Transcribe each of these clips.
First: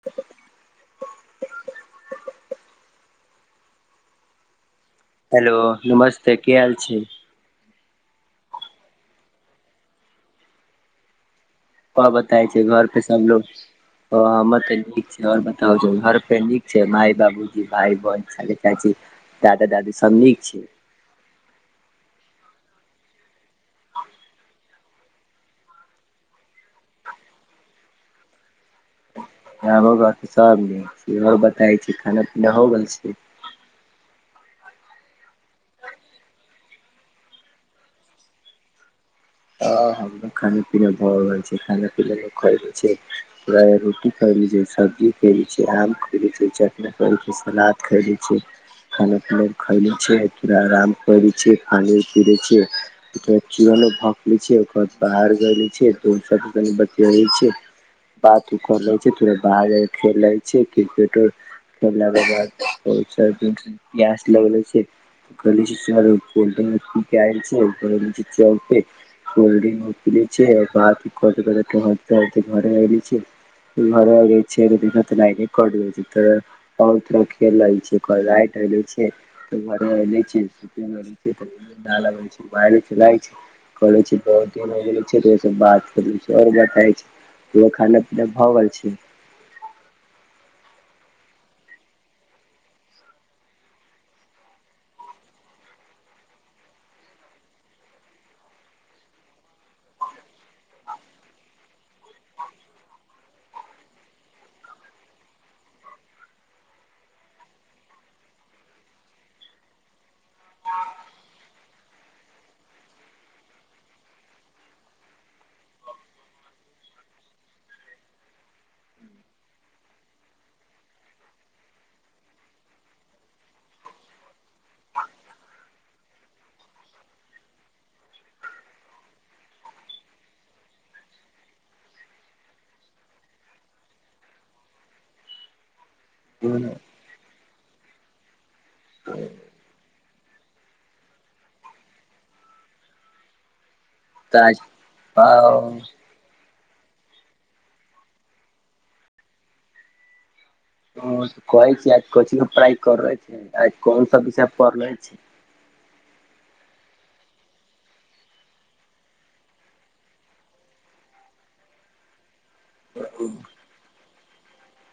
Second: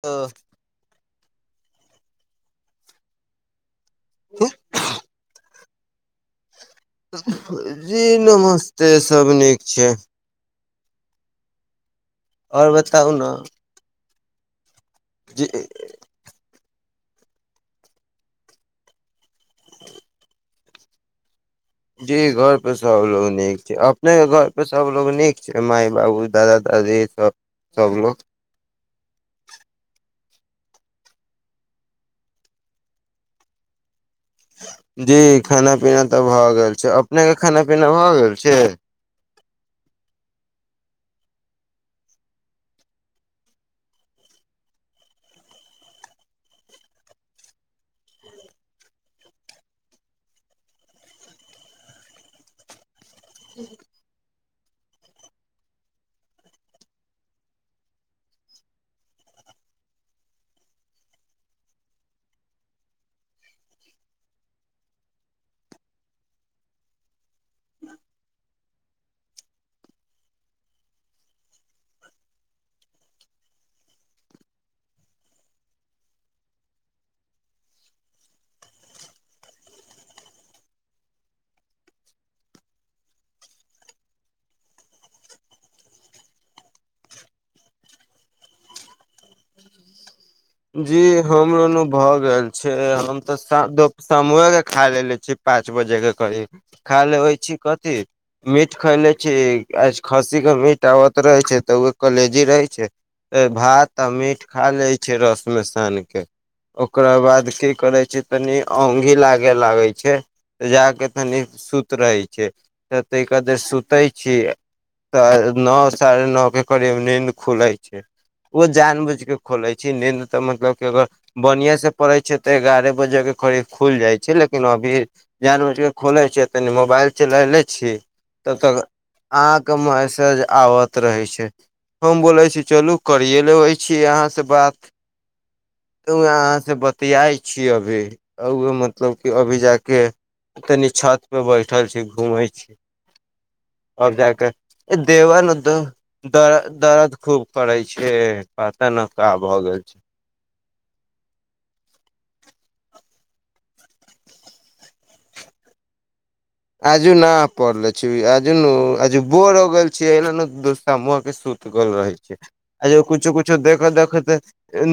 ठ [inaudible] क [inaudible] हेलो नमस्ते की हाल छी जी नमस्ते सब नीक छै बताय छै आओर घर पे बताउ ने सबलोग हमर ते नीक छै आओर जी बता घर पे नीक माय बाबूजी भइ बन स दादा दादी सब नीक छै जी घर पे सबलोग नीक छै अपने घर पर सबलोग नीक छै मााय बाबू दादा दादी सब सबलोग गामो गर त सब ने बताै छी खाना पीना हो गेल छै जी खाना पीना तऽ भए गेल छै अपने के खाना पीना भए गेल छै ह हमो खाने पीना भऽ रहल छी खाना पीना ल खए रहल छै रोटी ख सब्जी खैने छी आम खय छै चटना कर सलाद खैने छी खाना पीना खले छी आराम करे छी खाने पीे छी च भक ले छै ओकर बाद बाहर गे छै तऽ क बतियाे छै बात उ कर ले छै ते बाहर खेल ले छी क्रिकेट ब गस लेगले छै [unintelligible] लीर [unintelligible] कोोल्ड्रंग मपल छै बात कर के ह हती घर आ छै घरै छ दिन तऽ नहि कै छै तऽ [unintelligible] बहु तर खेल रहल छै राइट छै घराग आबे छै ठण्डा लगे छै करे छै बहुत दिन हो गेल छै ओ बात करे आओर बता छै केो खाने पीना भए गेल छै जी हमरोन भए गेल छै हम तऽ समामोए के खा लेलेे छी पाँच बजे के करीब खायल होइ छै कथी मीट खयले छी आ खस्सीके मीट आबत रहै छै तऽ ओ कलेजी रहै छै भात आ मीट खा लैत छै रसमे सानि कऽ ओकरा बाद की करै छै तनी ओंगहि लागे लागै छै तऽ जा कऽ तनि सुत रहै छै तऽ तहि कादर सुतै छी तऽ नओ साढ़े नओ के करीब नीन्द खुले छै ओ जान बूझ के खोले छी नीन्द तऽ मतलब कि अगर बढ़िआँ से पड़ै छै तऽ एगारह बजे के खीब खुल जाइ छै लेकिन अभी जान ब कऽ खोलै छियै तनि मोबाइल चला लै छियै तब तक अहाँ क मेसेज आबत रहै छै हम बोले छी चलू करिय लेबे छी अहाँ से बात तऽह अहाँ से बतियाइ छीय अभी मतलब कि अभी जाकऽ तनी छत पे बैठल छी घूमै छी आओर तऽ जााकऽ देवन आज उदम दर दर्द खूब करै छै पता न की भऽ गेल छै ओ कहै छ आज कोचंग पढ़ाइ कर रहले छै आज कोन सब विषय पढ़ले छै आजू न पड़ले छै आजू न आजू बोर होगल छैय एल न दोस्तामहके सुत ल रहै छै आ जे कुछु कुछु देख देख त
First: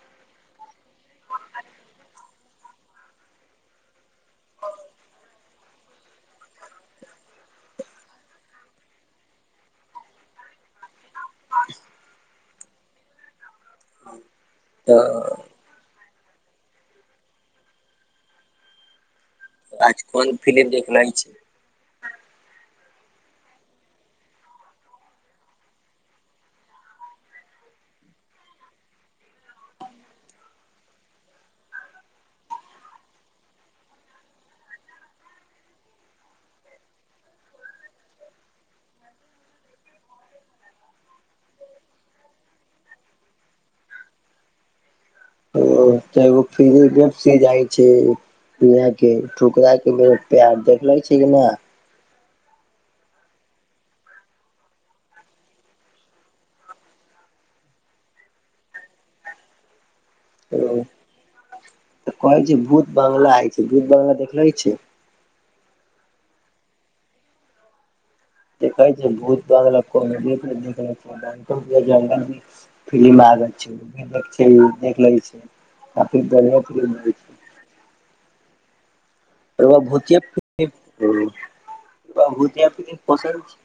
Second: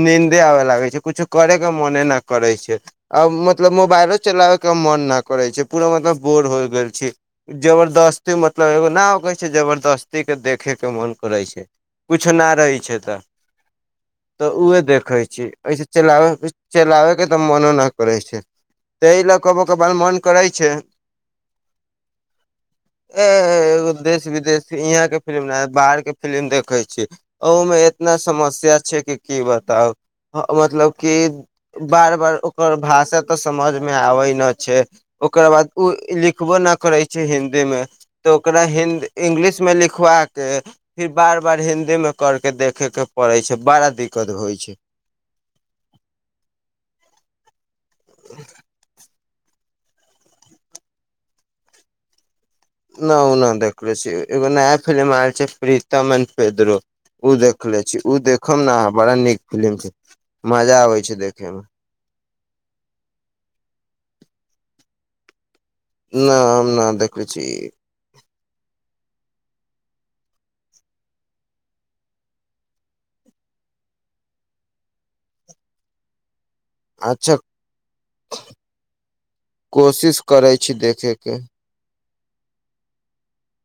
नींन्दे आबे लागे छै कुछो करे के मने न करै छै आब मतलब मोबाइलो चलाबयके मोन नहि करै छै पूरा मतलब बोर होय गेल छै जबरदस्ती मतलब एगो न कहै छै जबरदस्ती के देखे के मन करै छै किछु नहि रहै छै तऽ तऽ उह देखै तऽ छी एहिसँ चलाबै चलाबयके तऽ मोनो नहि करै छै तहि लऽ कबो क ब आज मोन कोन करै फिलिम छै देखले छै ए एगो देश विदेश यहाँ के फिलिम बाहर के फिलिम देखे छी ओहूमे इतना समस्या छै कि की बताउ मतलब कि बार बार ओकर भाषा तऽ समझमे आबै नहि छै ओकररा बाद ओ लिखबो न करै छै हिन्दी मे तऽ ओकरा हि इंग्लिशमे लिखवा कऽ फिर बार बार हिन्दीमे कर कऽ देखयके पड़ैत छै बड़ा दिक्कत होइत छै [unintelligible] जाइ छै [unintelligible] प्यार देखले छी कि नहि न ओ नहि देखले छी एगो नया फिलि्म आयल छै प्रीतम एंड पेद्रो ओ देखले छी ओ देखब ने अहाँ बड़ा नीक फिलिम छै मजा आबे छै देखे मे तऽ कहैत छै भूत बंगला हइ छै भूत बंगला देखले छै ना हम ना देखै छी देखा छै [unintelligible] [unintelligible] फिलम आबै छै देखैय छै देख लै छै [unintelligible] अच्छा कोशिश करै छी देखे के [unintelligible]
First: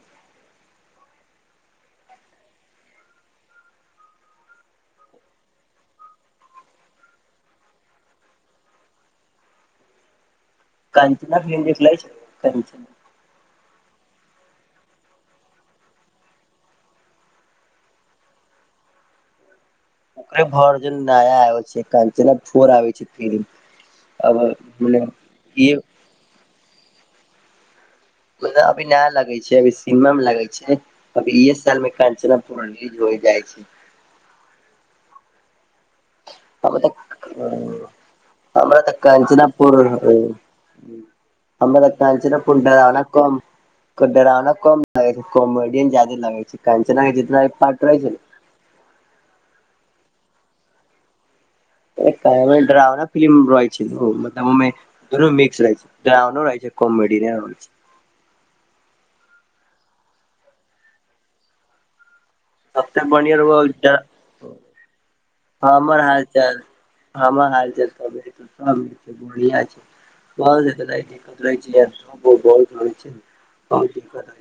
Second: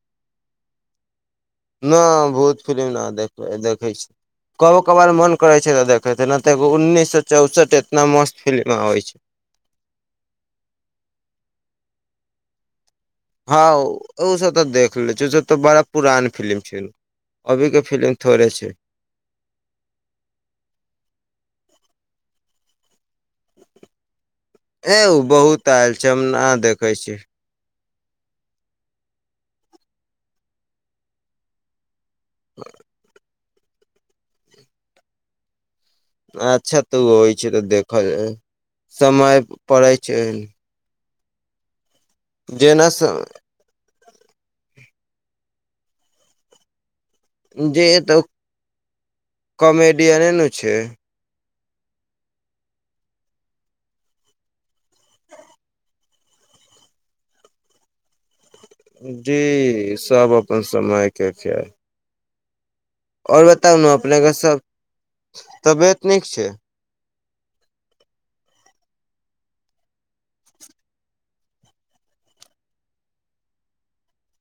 नहि भूत फिलिम नहि देखबै देखै छी कबो कबार मोन करै छै तऽ देखैत छै नहि तऽ एगो उन्नैस सए चौसठ एतना मस्त फिलि्म आबैत छै कंचना फिल्म देखलेय छै कंचना हँ ओ सभ तऽ देख ले छै ओसभ तऽ बड़ा पुरान फिलि्म छै अभी क फिलिम थोड़े छै ओे भरन नया आ छै कचे फोर आ छै फ ए ओ बहुत आयल छै हम ने देखे छी अभी नया लगै छै अभी सिनेमा मे लगे छै अभी इस साल मे कञचना पूर्णज होइ जाइ छै आ अच्छा तऽ होइ छै तऽ मतलब देखय हमरा तऽ समय कंचनापुर पड़ै छै हमरा कंचना फोर जेना डरावना स- कम डरावना कम लगे छै कॉमेडियन जादे लगे छै कंचना जितना भी पार्ट जे रहै त कॉमेडियने ने छै एकटा एहेन डरावना फिलम रह छै मतलब दुनू मिक्स रहै छै डरावनो रहै छै कोमेडी रह छै जी सब अपन समय के छै सबसे बढ़िया आओर बताउ ने रउआ अपने केँ सब हमर तबियत हाल नीक छै चाल हमर हाल चाल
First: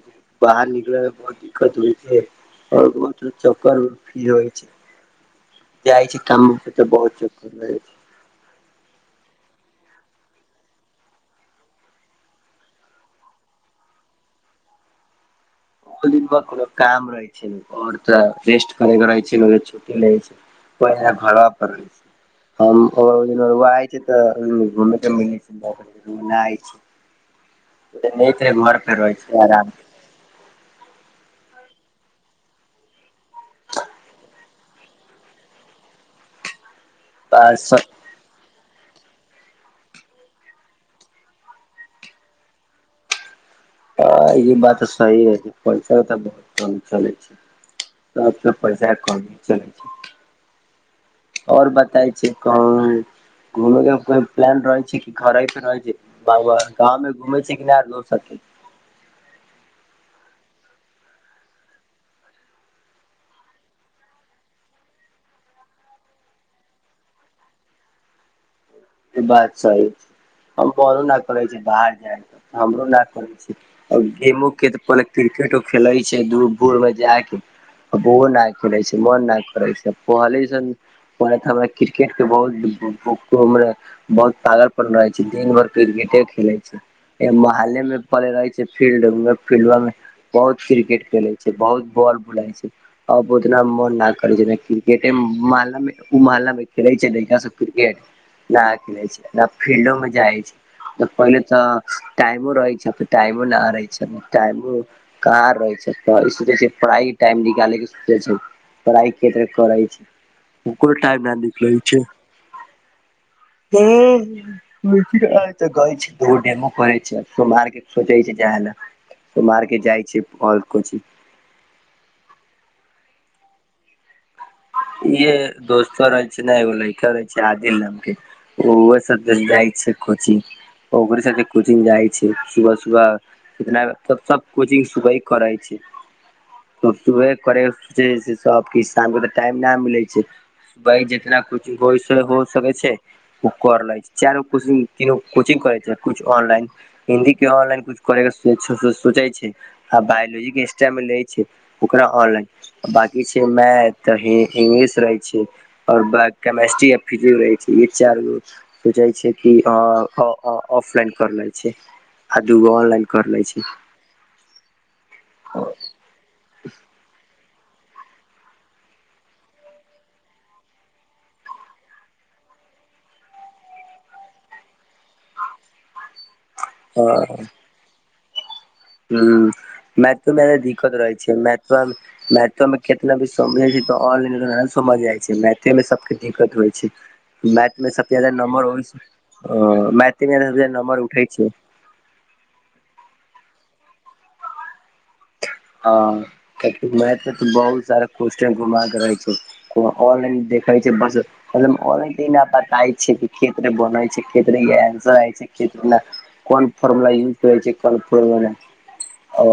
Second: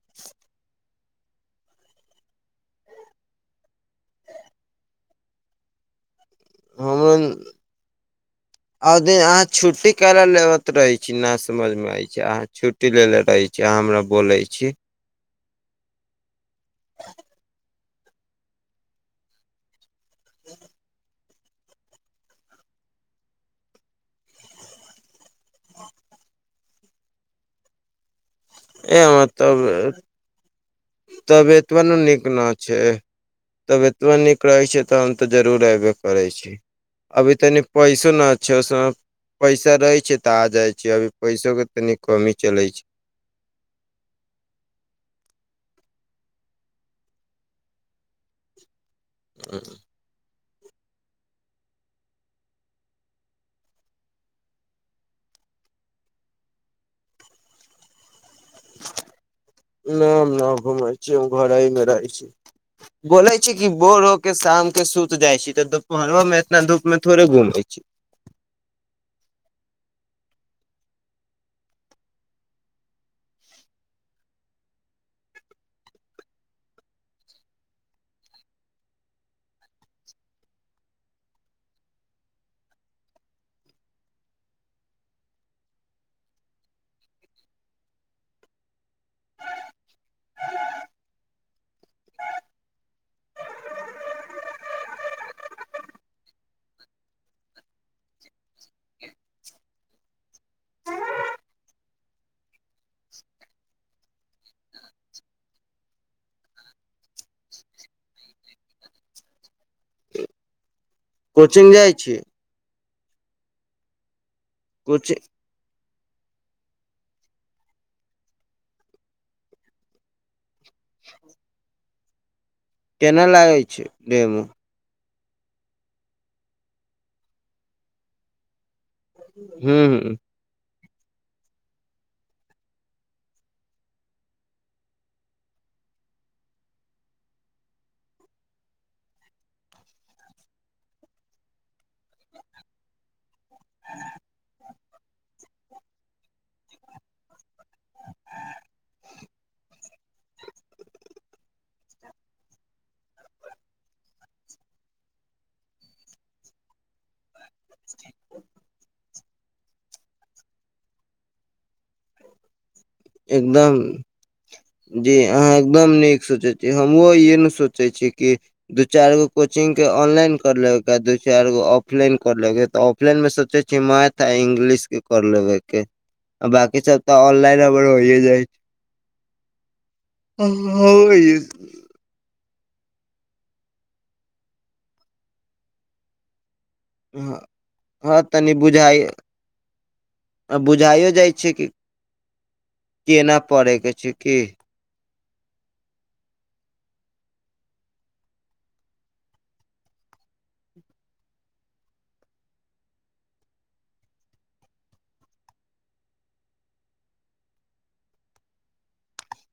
[unintelligible] [unintelligible] बाहर निकले मे बहुत दिक्कत होइ छै ह और बहुत चक्कर मे फी होइ छै जाइ छै काम पर तऽ बहुत चोख रहै छै [unintelligible] [unintelligible] ले ले रहै छी अहाँ हमरा बोले छी दिन मे कोनो काम रहे छै और तऽ रेस्ट करे रहे छै लए छै ए हमर [unintelligible] [unintelligible] तबियतब न नीक न छै तबियतवा नीक रहे छै त हम ते जरूर एबे करे छी अभी तनि पैसो न पछो से पैसा रहे छै तऽ आ जाय छै अभी पैसो के तनी कमी चले छै आ ई बात सही है पैसा तऽ बहुत कम चलै छै तब त पैसा कम चलै छै आओर बताय छै कह घूमे के को प्लान रहै छै कि घर रहै छै बाबू आर गाँव घुमे छै कि नहि [unintelligible] न हम न घुमै छी हम घर मे रहै छी [inaudible] बोले छी कि बोर हो के शाम के सुत जाय छी तऽ दुपहरो मे एतना धूप मे थोड़े घूम छी बात सही छै हम पनो न करै छ बाहर जाय हमरो न करै छी आ गेमो के तऽ पहिले क्रिकेटो खेलैत छै दू भोर मे जा के [unintelligible] मन नहि करै छै पहिले परा क्रिकेट के बहुत [unintelligible] बहुत तागल पन रहे छै। दिन भर क्रिकेट खेले छै। मोहल्लामे पड़ल रहै छै, फील्ड-फील्डोमे। बहुत क्रिकेट खेलै छै, बहुत बॉल बुलाइ छै। आब ओतेक मोन नहि करै छै, क्रिकेटे मोहल्लामे खेलै छै लड़का सभ क्रिकेट ने छै ने, फील्डोमे जाइ छै। तऽ पहिले तऽ टाइमो रहै छै, तऽ टाइमो नहि रहै छै, टाइमो। कारण रहै छै तऽ सोचै छै पढ़ाइके टाइम निकालेके सोचै छै। पढ़ाइके करै छै, ओ कोना टाइम कोचिंग निकले जाइ छै? छी ह कोचिंग [unintelligible] तऽ गेल छै दूर, डेमो करै छै। सोमबारके सोचै छै जाय लेल। कुमारके जाइ छै आओर किछु। केना लागै छै देहमे? ई दोस्त रहै छै ने, एगो लड़का रहै छै आदिल नामक, ओ सभ। जाइ हूं छै हूं कोचिंग, ओकरा संग कोचिंग जाइ छै सुबह-सुबह। एतना तऽ सभ कोचिंग सुबह करै छै। [unintelligible] ते करे शाम टाइम नहि मिलै छै, जितना किछु होइ छै, से हो सकै छै। ओकरा लगैत छै चारिगो कोचिंग। तीनू कोचिंग करे छै। कुछ ऑनलाइन हिन्दी के ऑनलाइन कुछ करेके सोचे छै। आ बायोलॉजीक क्लास ले छै, ओकरा ऑनलाइन बाकी छै मैथ। तऽ इंग्लिश रहै छै आ केमिस्ट्री, फिजिक्स रहै। ई चारि गो सोचै छै। ऑफलाइन कऽ लै छै आ दू गो ऑनलाइन कऽ लै छै। एकदम जी अहाँ एकदम नीक सोचै छी। हमहुँ ई सोचै छी जे दू-चारि गो कोचिंग ऑनलाइन कऽ लिअ, दू-चारि गो ऑफलाइन कऽ लिअ, तऽ सोचै छी मैथ आ इंग्लिश के कऽ लेबऽके ब। ई सभ तऽ ऑनलाइन बड़ नीक होइ छै। ह मै तमे दिक्कत रहै छै। मै मैथमे केतेको बुझै छै, आ बुझि जाइ छै। मैथमे सभके दिक्कत होइ छै। मैथमे हँ सभसँ बेसी तनि नम्बर होइ छै, बुझाइ मैथमे सभसँ बेसी नम्बर बुझाइयो उठै जाइ छै। कि केना पढ़ऽके छै कि? हँ, मैथ तऽ बहुत सारा घुमऽ-फिरऽ के रहै छै। को ऑनलाइन देखाइ छै बस। मतलब ऑनलाइन बात आइ छै, खेत बनै छै, खेतरेन्सर छै, खेतर। कोन फॉर्मुला यूज करै छै, कोन फॉर्मुला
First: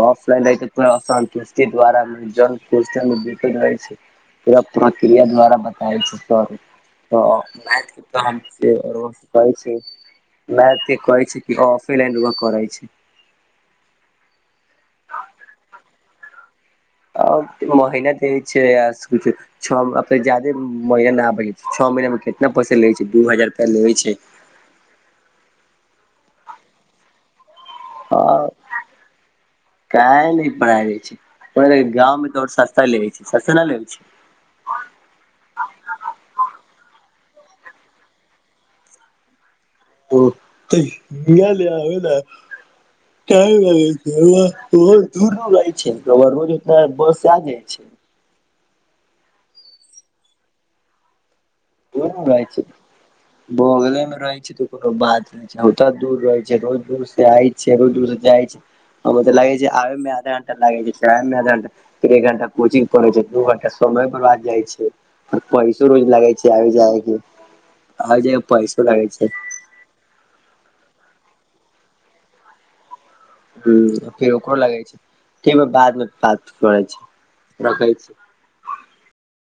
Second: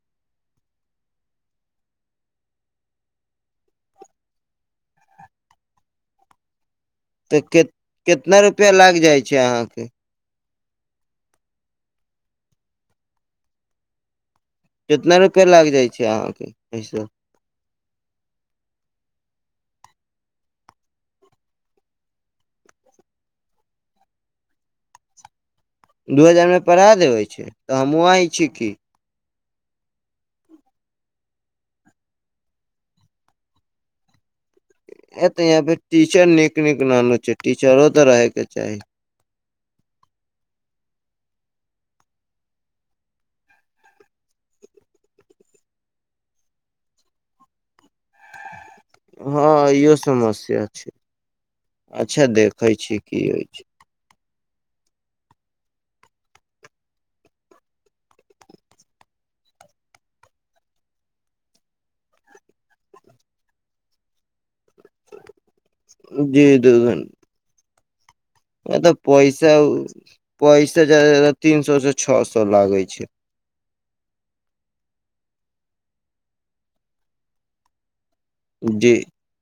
ऑफलाइनमे तऽ असन्तुष्टि द्वारा मे जलपमे बिक रहल छै। पूरा प्रकिया द्वारा बताब जैत छै। तऽ के मैथके तऽ कितना रुपआ लागि हमर जाइ छै कहै छी अहाँके मैथके कहै छै कि ऑफलाइन करै छै। कतेक रुपैया लागि जाइ छै अहाँके एहिसँ? आओर मेहनत हो छै आ स्कूल छओ महीना नहि, छओ महिनामे कतेक पैसा लै छै? दू हजार रुपैया लै छै। दू हजारमे पढ़ा देबै छै तऽ हमहूँ आह छी की। कऽ नहि पढ़ाय जा छै, गाँवमे तऽ सस्ता लै छै, सस्ता ने लै छै। एतऽ टीचर नीक नीक नहियो छै, टीचरो तऽ रहऽके चाही। ओ तऽ लबै ने। दूर-दूर रहै छै तऽ रोज ओतना बस आ-जाइ छै। हँ, ई समस्या छै। आ अच्छा घरेमे रहै छै। देखे छी की होइ बगले मे कोनो बात नहि छै ओतऽ दूर रहै छै रोज दूर से आय छै रोज दूर से जाइ छै ओ तऽ लागै छै आबेमे आधा घंटा लागै छै जाय मेआधा घंटा फेर एक घंटा कोचिंग पढ़े छै दू घंटा समय बरबाद जाय छै आर पैसो रोज लगै छै ओजे [unintelligible] य तऽ पसा पसा जादा से जैदा तीन सए से छओ सए लागै छै ह फेर ओकरो लगै छै बाद मे बात करै छी रखै छी डी